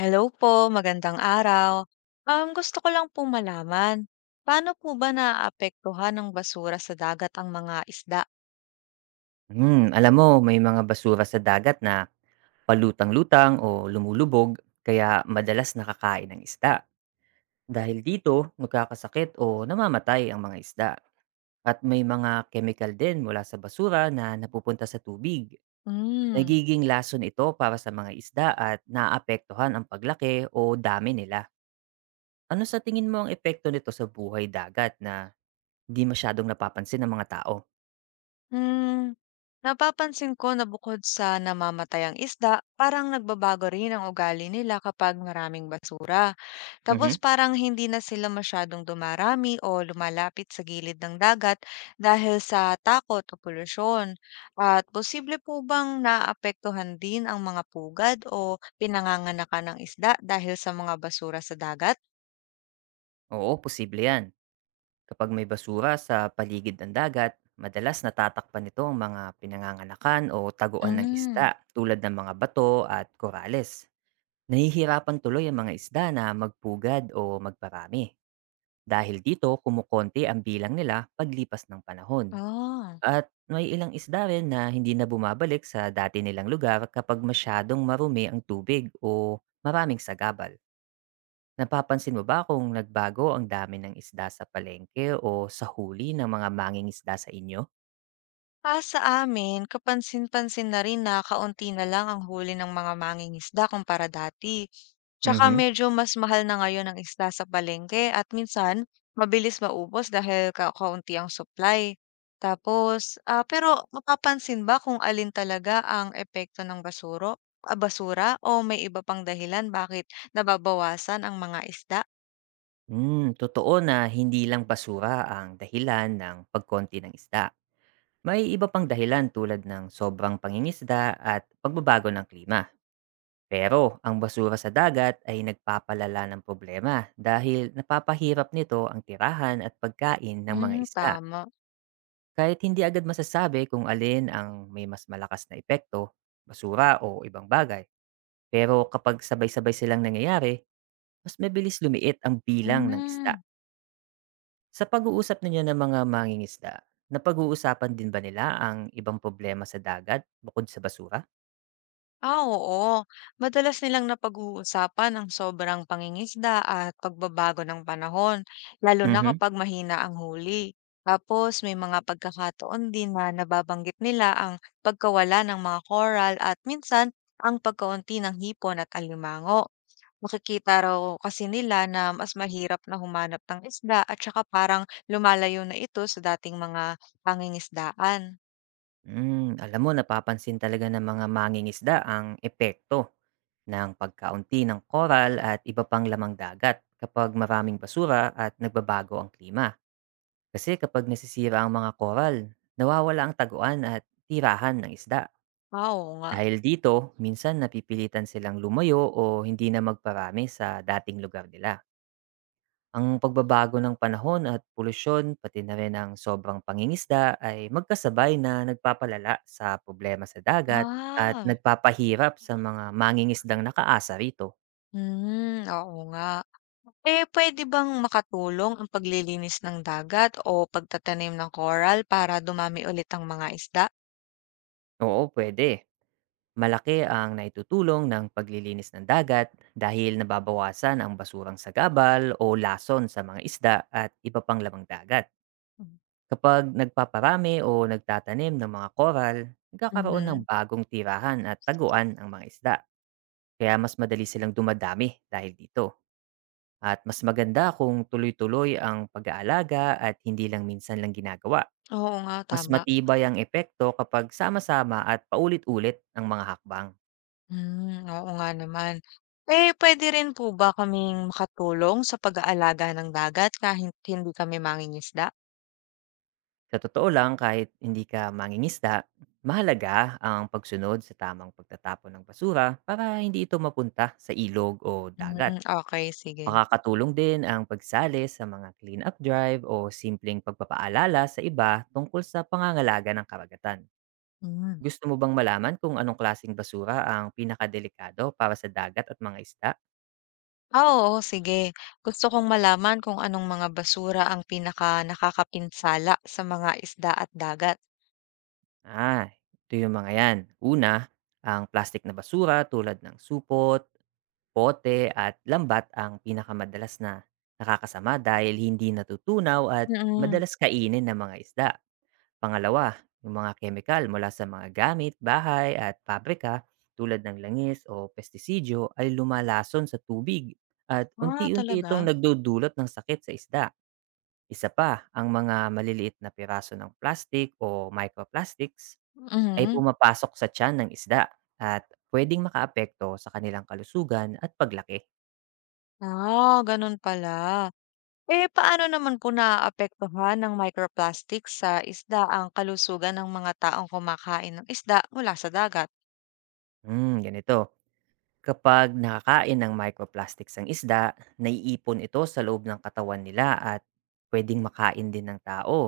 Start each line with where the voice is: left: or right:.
left: Hello po, magandang araw. Gusto ko lang pong malaman, paano po ba naaapektuhan ng basura sa dagat ang mga isda?
right: Hmm, alam mo may mga basura sa dagat na palutang-lutang o lumulubog kaya madalas nakakain ng isda. Dahil dito, nagkakasakit o namamatay ang mga isda. At may mga chemical din mula sa basura na napupunta sa tubig.
left: Hmm.
right: Nagiging lason ito para sa mga isda at naapektuhan ang paglaki o dami nila. Ano sa tingin mo ang epekto nito sa buhay dagat na di masyadong napapansin ng mga tao?
left: Hmm, napapansin ko na bukod sa namamatay ang isda, parang nagbabago rin ang ugali nila kapag maraming basura. Tapos
right: Mhm.
left: parang hindi na sila masyadong dumarami o lumalapit sa gilid ng dagat dahil sa takot o polusyon. At posible po bang naapektuhan din ang mga pugad o pinanganganakan ng isda dahil sa mga basura sa dagat?
right: Oo, posible yan. Kapag may basura sa paligid ng dagat, madalas natatakpan nito ang mga pinangangalakan o taguan ng
left: Hmm,
right: isda tulad ng mga bato at korales. Nahihirapan tuloy ang mga isda na magpugad o magparami. Dahil dito, kumukonti ang bilang nila paglipas ng panahon.
left: oh.
right: At may ilang isda rin na hindi na bumabalik sa dati nilang lugar kapag masyadong marumi ang tubig o maraming sagabal. Napapansin mo ba kung nagbago ang dami ng isda sa palengke o sa huli ng mga mangingisda sa inyo?
left: Ah, sa amin kapansin-pansin na rin na kaunti na lang ang huli ng mga mangingisda kumpara dati. Tsaka
right: Mhm.
left: medyo mas mahal na ngayon ang isda sa palengke at minsan mabilis maubos dahil ka kaunti ang supply. Tapos, pero mapapansin ba kung alin talaga ang epekto ng basura o may iba pang dahilan bakit nababawasan ang mga isda?
right: Hmm, totoo na hindi lang basura ang dahilan ng pagkonti ng isda. May iba pang dahilan tulad ng sobrang pangingisda at pagbabago ng klima. Pero ang basura sa dagat ay nagpapalala ng problema dahil napapahirap nito ang tirahan at pagkain ng mga
left: Hmm,
right: isda.
left: tama.
right: Kahit hindi agad masasabi kung alin ang may mas malakas na epekto, basura o ibang bagay. Pero kapag sabay-sabay silang nangyayari, mas mabilis lumiit ang bilang ng
left: Hmm.
right: isda. Sa pag-uusap ninyo ng mga mangingisda, napag-uusapan din ba nila ang ibang problema sa dagat bukod sa basura?
left: Ah, oo. Madalas nilang napag-uusapan ang sobrang pangingisda at pagbabago ng panahon, lalo na
right: Mhm.
left: kapag mahina ang huli. Tapos may mga pagkakataon din na nababanggit nila ang pagkawala ng mga coral at minsan ang pagkaunti ng hipon at alimango. Makikita raw kasi nila na mas mahirap na humanap ng isda at saka parang lumalayo na ito sa dating mga pangingisdaan.
right: Mm, alam mo, napapansin talaga ng mga mangingisda ang epekto ng pagkaunti ng koral at iba pang lamang dagat kapag maraming basura at nagbabago ang klima. Kasi kapag nasisira ang mga koral, nawawala ang taguan at tirahan ng isda.
left: Ah, oo nga.
right: Dahil dito, minsan napipilitan silang lumayo o hindi na magparami sa dating lugar nila. Ang pagbabago ng panahon at polusyon, pati na rin ang sobrang pangingisda ay magkasabay na nagpapalala sa problema sa dagat at
left: Ah.
right: nagpapahirap sa mga mangingisdang nakaasa rito.
left: Hmm, oo nga. Eh, puwede bang makatulong ang paglilinis ng dagat o pagtatanim ng coral para dumami ulit ang mga isda?
right: Oo, pwede. Malaki ang naitutulong ng paglilinis ng dagat dahil nababawasan ang basurang sagabal o lason sa mga isda at iba pang lamang dagat.
left: Mm.
right: Kapag nagpaparami o nagtatanim ng mga koral, nagkakaroon ng
left: Mhm.
right: bagong tirahan at taguan ang mga isda. Kaya mas madali silang dumadami dahil dito. At mas maganda kung tuloy-tuloy ang pag-aalaga at hindi lang minsan lang ginagawa.
left: Oo nga,
right: Mas
left: tama.
right: matibay ang epekto kapag sama-sama at paulit-ulit ang mga hakbang.
left: Hmm, oo nga naman. Eh, puwede rin po ba kaming makatulong sa pag-aalaga ng dagat kahit hindi kami mangingisda?
right: Sa totoo lang, kahit hindi ka mangingisda, mahalaga ang pagsunod sa tamang pagtatapon ng basura para hindi ito mapunta sa ilog o
left: Hmm,
right: dagat.
left: okay, sige.
right: Makakatulong din ang pagsali sa mga clean-up drive o simpleng pagpapaalala sa iba tungkol sa pangangalaga ng karagatan.
left: Hmm.
right: Gusto mo bang malaman kung anong klaseng basura ang pinakadelikado para sa dagat at mga isda?
left: Ah, oo, sige. Gusto kong malaman kung anong mga basura ang pinaka nakakapinsala sa mga isda at dagat.
right: Ah, ito yung mga yan. Una, ang plastic na basura tulad ng supot, pote at lambat ang pinakamadalas na nakakasama dahil hindi natutunaw at
left: Mm.
right: madalas kainin ng mga isda. Pangalawa, yung mga kemikal mula sa mga gamit, bahay at pabrika tulad ng langis o pestisidyo ay lumalason sa tubig at
left: Ah,
right: unti-unti
left: talaga?
right: itong nagdudulot ng sakit sa isda. Isa pa, ang mga maliliit na piraso ng plastic o microplastics ay
left: Mhm.
right: pumapasok sa tiyan ng isda at pwedeng makaapekto sa kanilang kalusugan at paglaki.
left: Ah, gano'n pala. Eh, paano naman po naaapektuhan ng microplastics sa isda ang kalusugan ng mga taong kumakain ng isda mula sa dagat?
right: Hmm, ganito. Kapag nakakain ng microplastics ang isda, naiipon ito sa loob ng katawan nila at pwedeng makain din ng tao.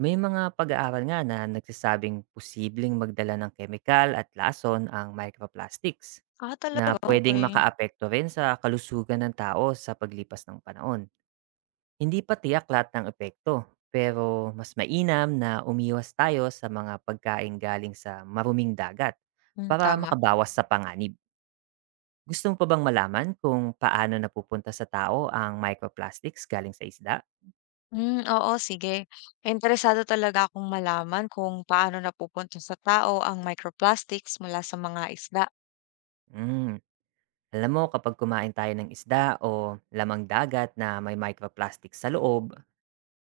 right: May mga pag-aaral nga na nagsasabing posibleng magdala ng kemikal at lason ang microplastics
left: Ah,
right: na
left: talaga?
right: pwedeng
left: Okay.
right: makaapekto rin sa kalusugan ng tao sa paglipas ng panahon. Hindi pa tiyak lahat ng epekto, pero mas mainam na umiwas tayo sa mga pagkain galing sa maruming dagat
left: Hmm,
right: para
left: tama.
right: makabawas sa panganib. Gusto mo pa bang malaman kung paano napupunta sa tao ang microplastics galing sa isda?
left: Hmm, oo, sige. Interesado talaga akong malaman kung paano napupunta sa tao ang microplastics mula sa mga isda.
right: Mm. Alam mo, kapag kumain tayo ng isda o lamang dagat na may microplastics sa loob,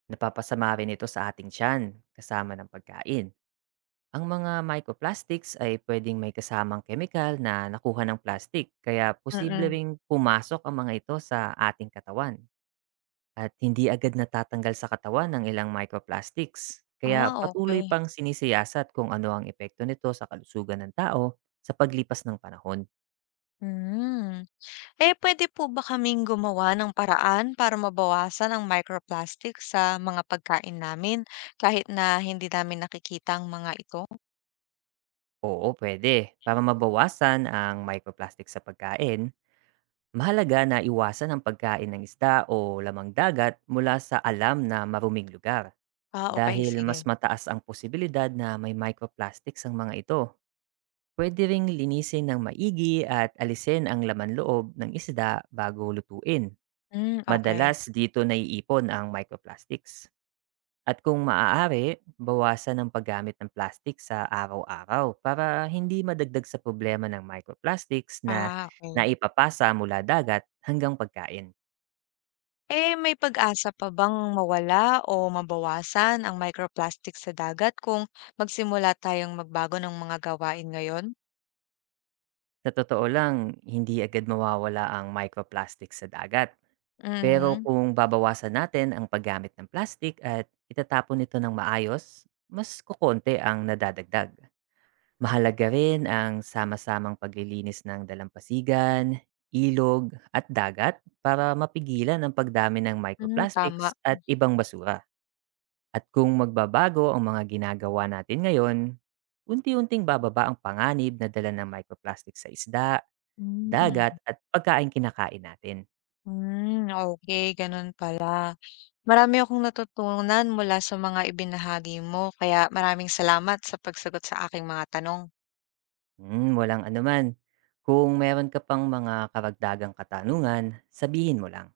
right: napapasama rin ito sa ating tiyan kasama ng pagkain. Ang mga microplastics ay pwedeng may kasamang chemical na nakuha ng plastic, kaya posible
left: Mm.
right: ring pumasok ang mga ito sa ating katawan. At hindi agad natatanggal sa katawan ng ilang microplastics. Kaya
left: Ah,
right: patuloy
left: okay.
right: pang sinisiyasat kung ano ang epekto nito sa kalusugan ng tao sa paglipas ng panahon.
left: Hmm. Eh, puwede po ba kaming gumawa ng paraan para mabawasan ang microplastic sa mga pagkain namin kahit na hindi namin nakikita ang mga ito?
right: Oo, pwede. Para mabawasan ang microplastic sa pagkain, mahalaga na iwasan ang pagkain ng isda o lamang dagat mula sa alam na maruming lugar.
left: Ah, okay,
right: Dahil mas
left: sige.
right: mataas ang posibilidad na may microplastics ang mga ito. Pwede ring linisin ng maigi at alisin ang laman loob ng isda bago lutuin.
left: Hmm, okay.
right: Madalas dito naiipon ang microplastics. At kung maaari, bawasan ang paggamit ng plastic sa araw-araw para hindi madagdag sa problema ng microplastics na
left: Ah, okay.
right: naipapasa mula dagat hanggang pagkain.
left: Eh, may pag-asa pa bang mawala o mabawasan ang microplastic sa dagat kung magsimula tayong magbago ng mga gawain ngayon?
right: Sa totoo lang, hindi agad mawawala ang microplastics sa dagat. Pero
left: Mm-hmm. Mm.
right: kung babawasan natin ang paggamit ng plastic at itatapon ito ng maayos, mas kukonti ang nadadagdag. Mahalaga rin ang sama-samang paglilinis ng dalampasigan, ilog at dagat para mapigilan ang pagdami ng
left: Hmm,
right: microplastics
left: tama.
right: at ibang basura. At kung magbabago ang mga ginagawa natin ngayon, unti-unting bababa ang panganib na dala ng microplastics sa isda,
left: Hmm.
right: dagat at pagkain kinakain natin.
left: Hmm, okay, gano'n pala. Marami akong natutunan mula sa mga ibinahagi mo, kaya maraming salamat sa pagsagot sa aking mga tanong.
right: Hmm, walang anuman. Kung meron ka pang mga karagdagang katanungan, sabihin mo lang.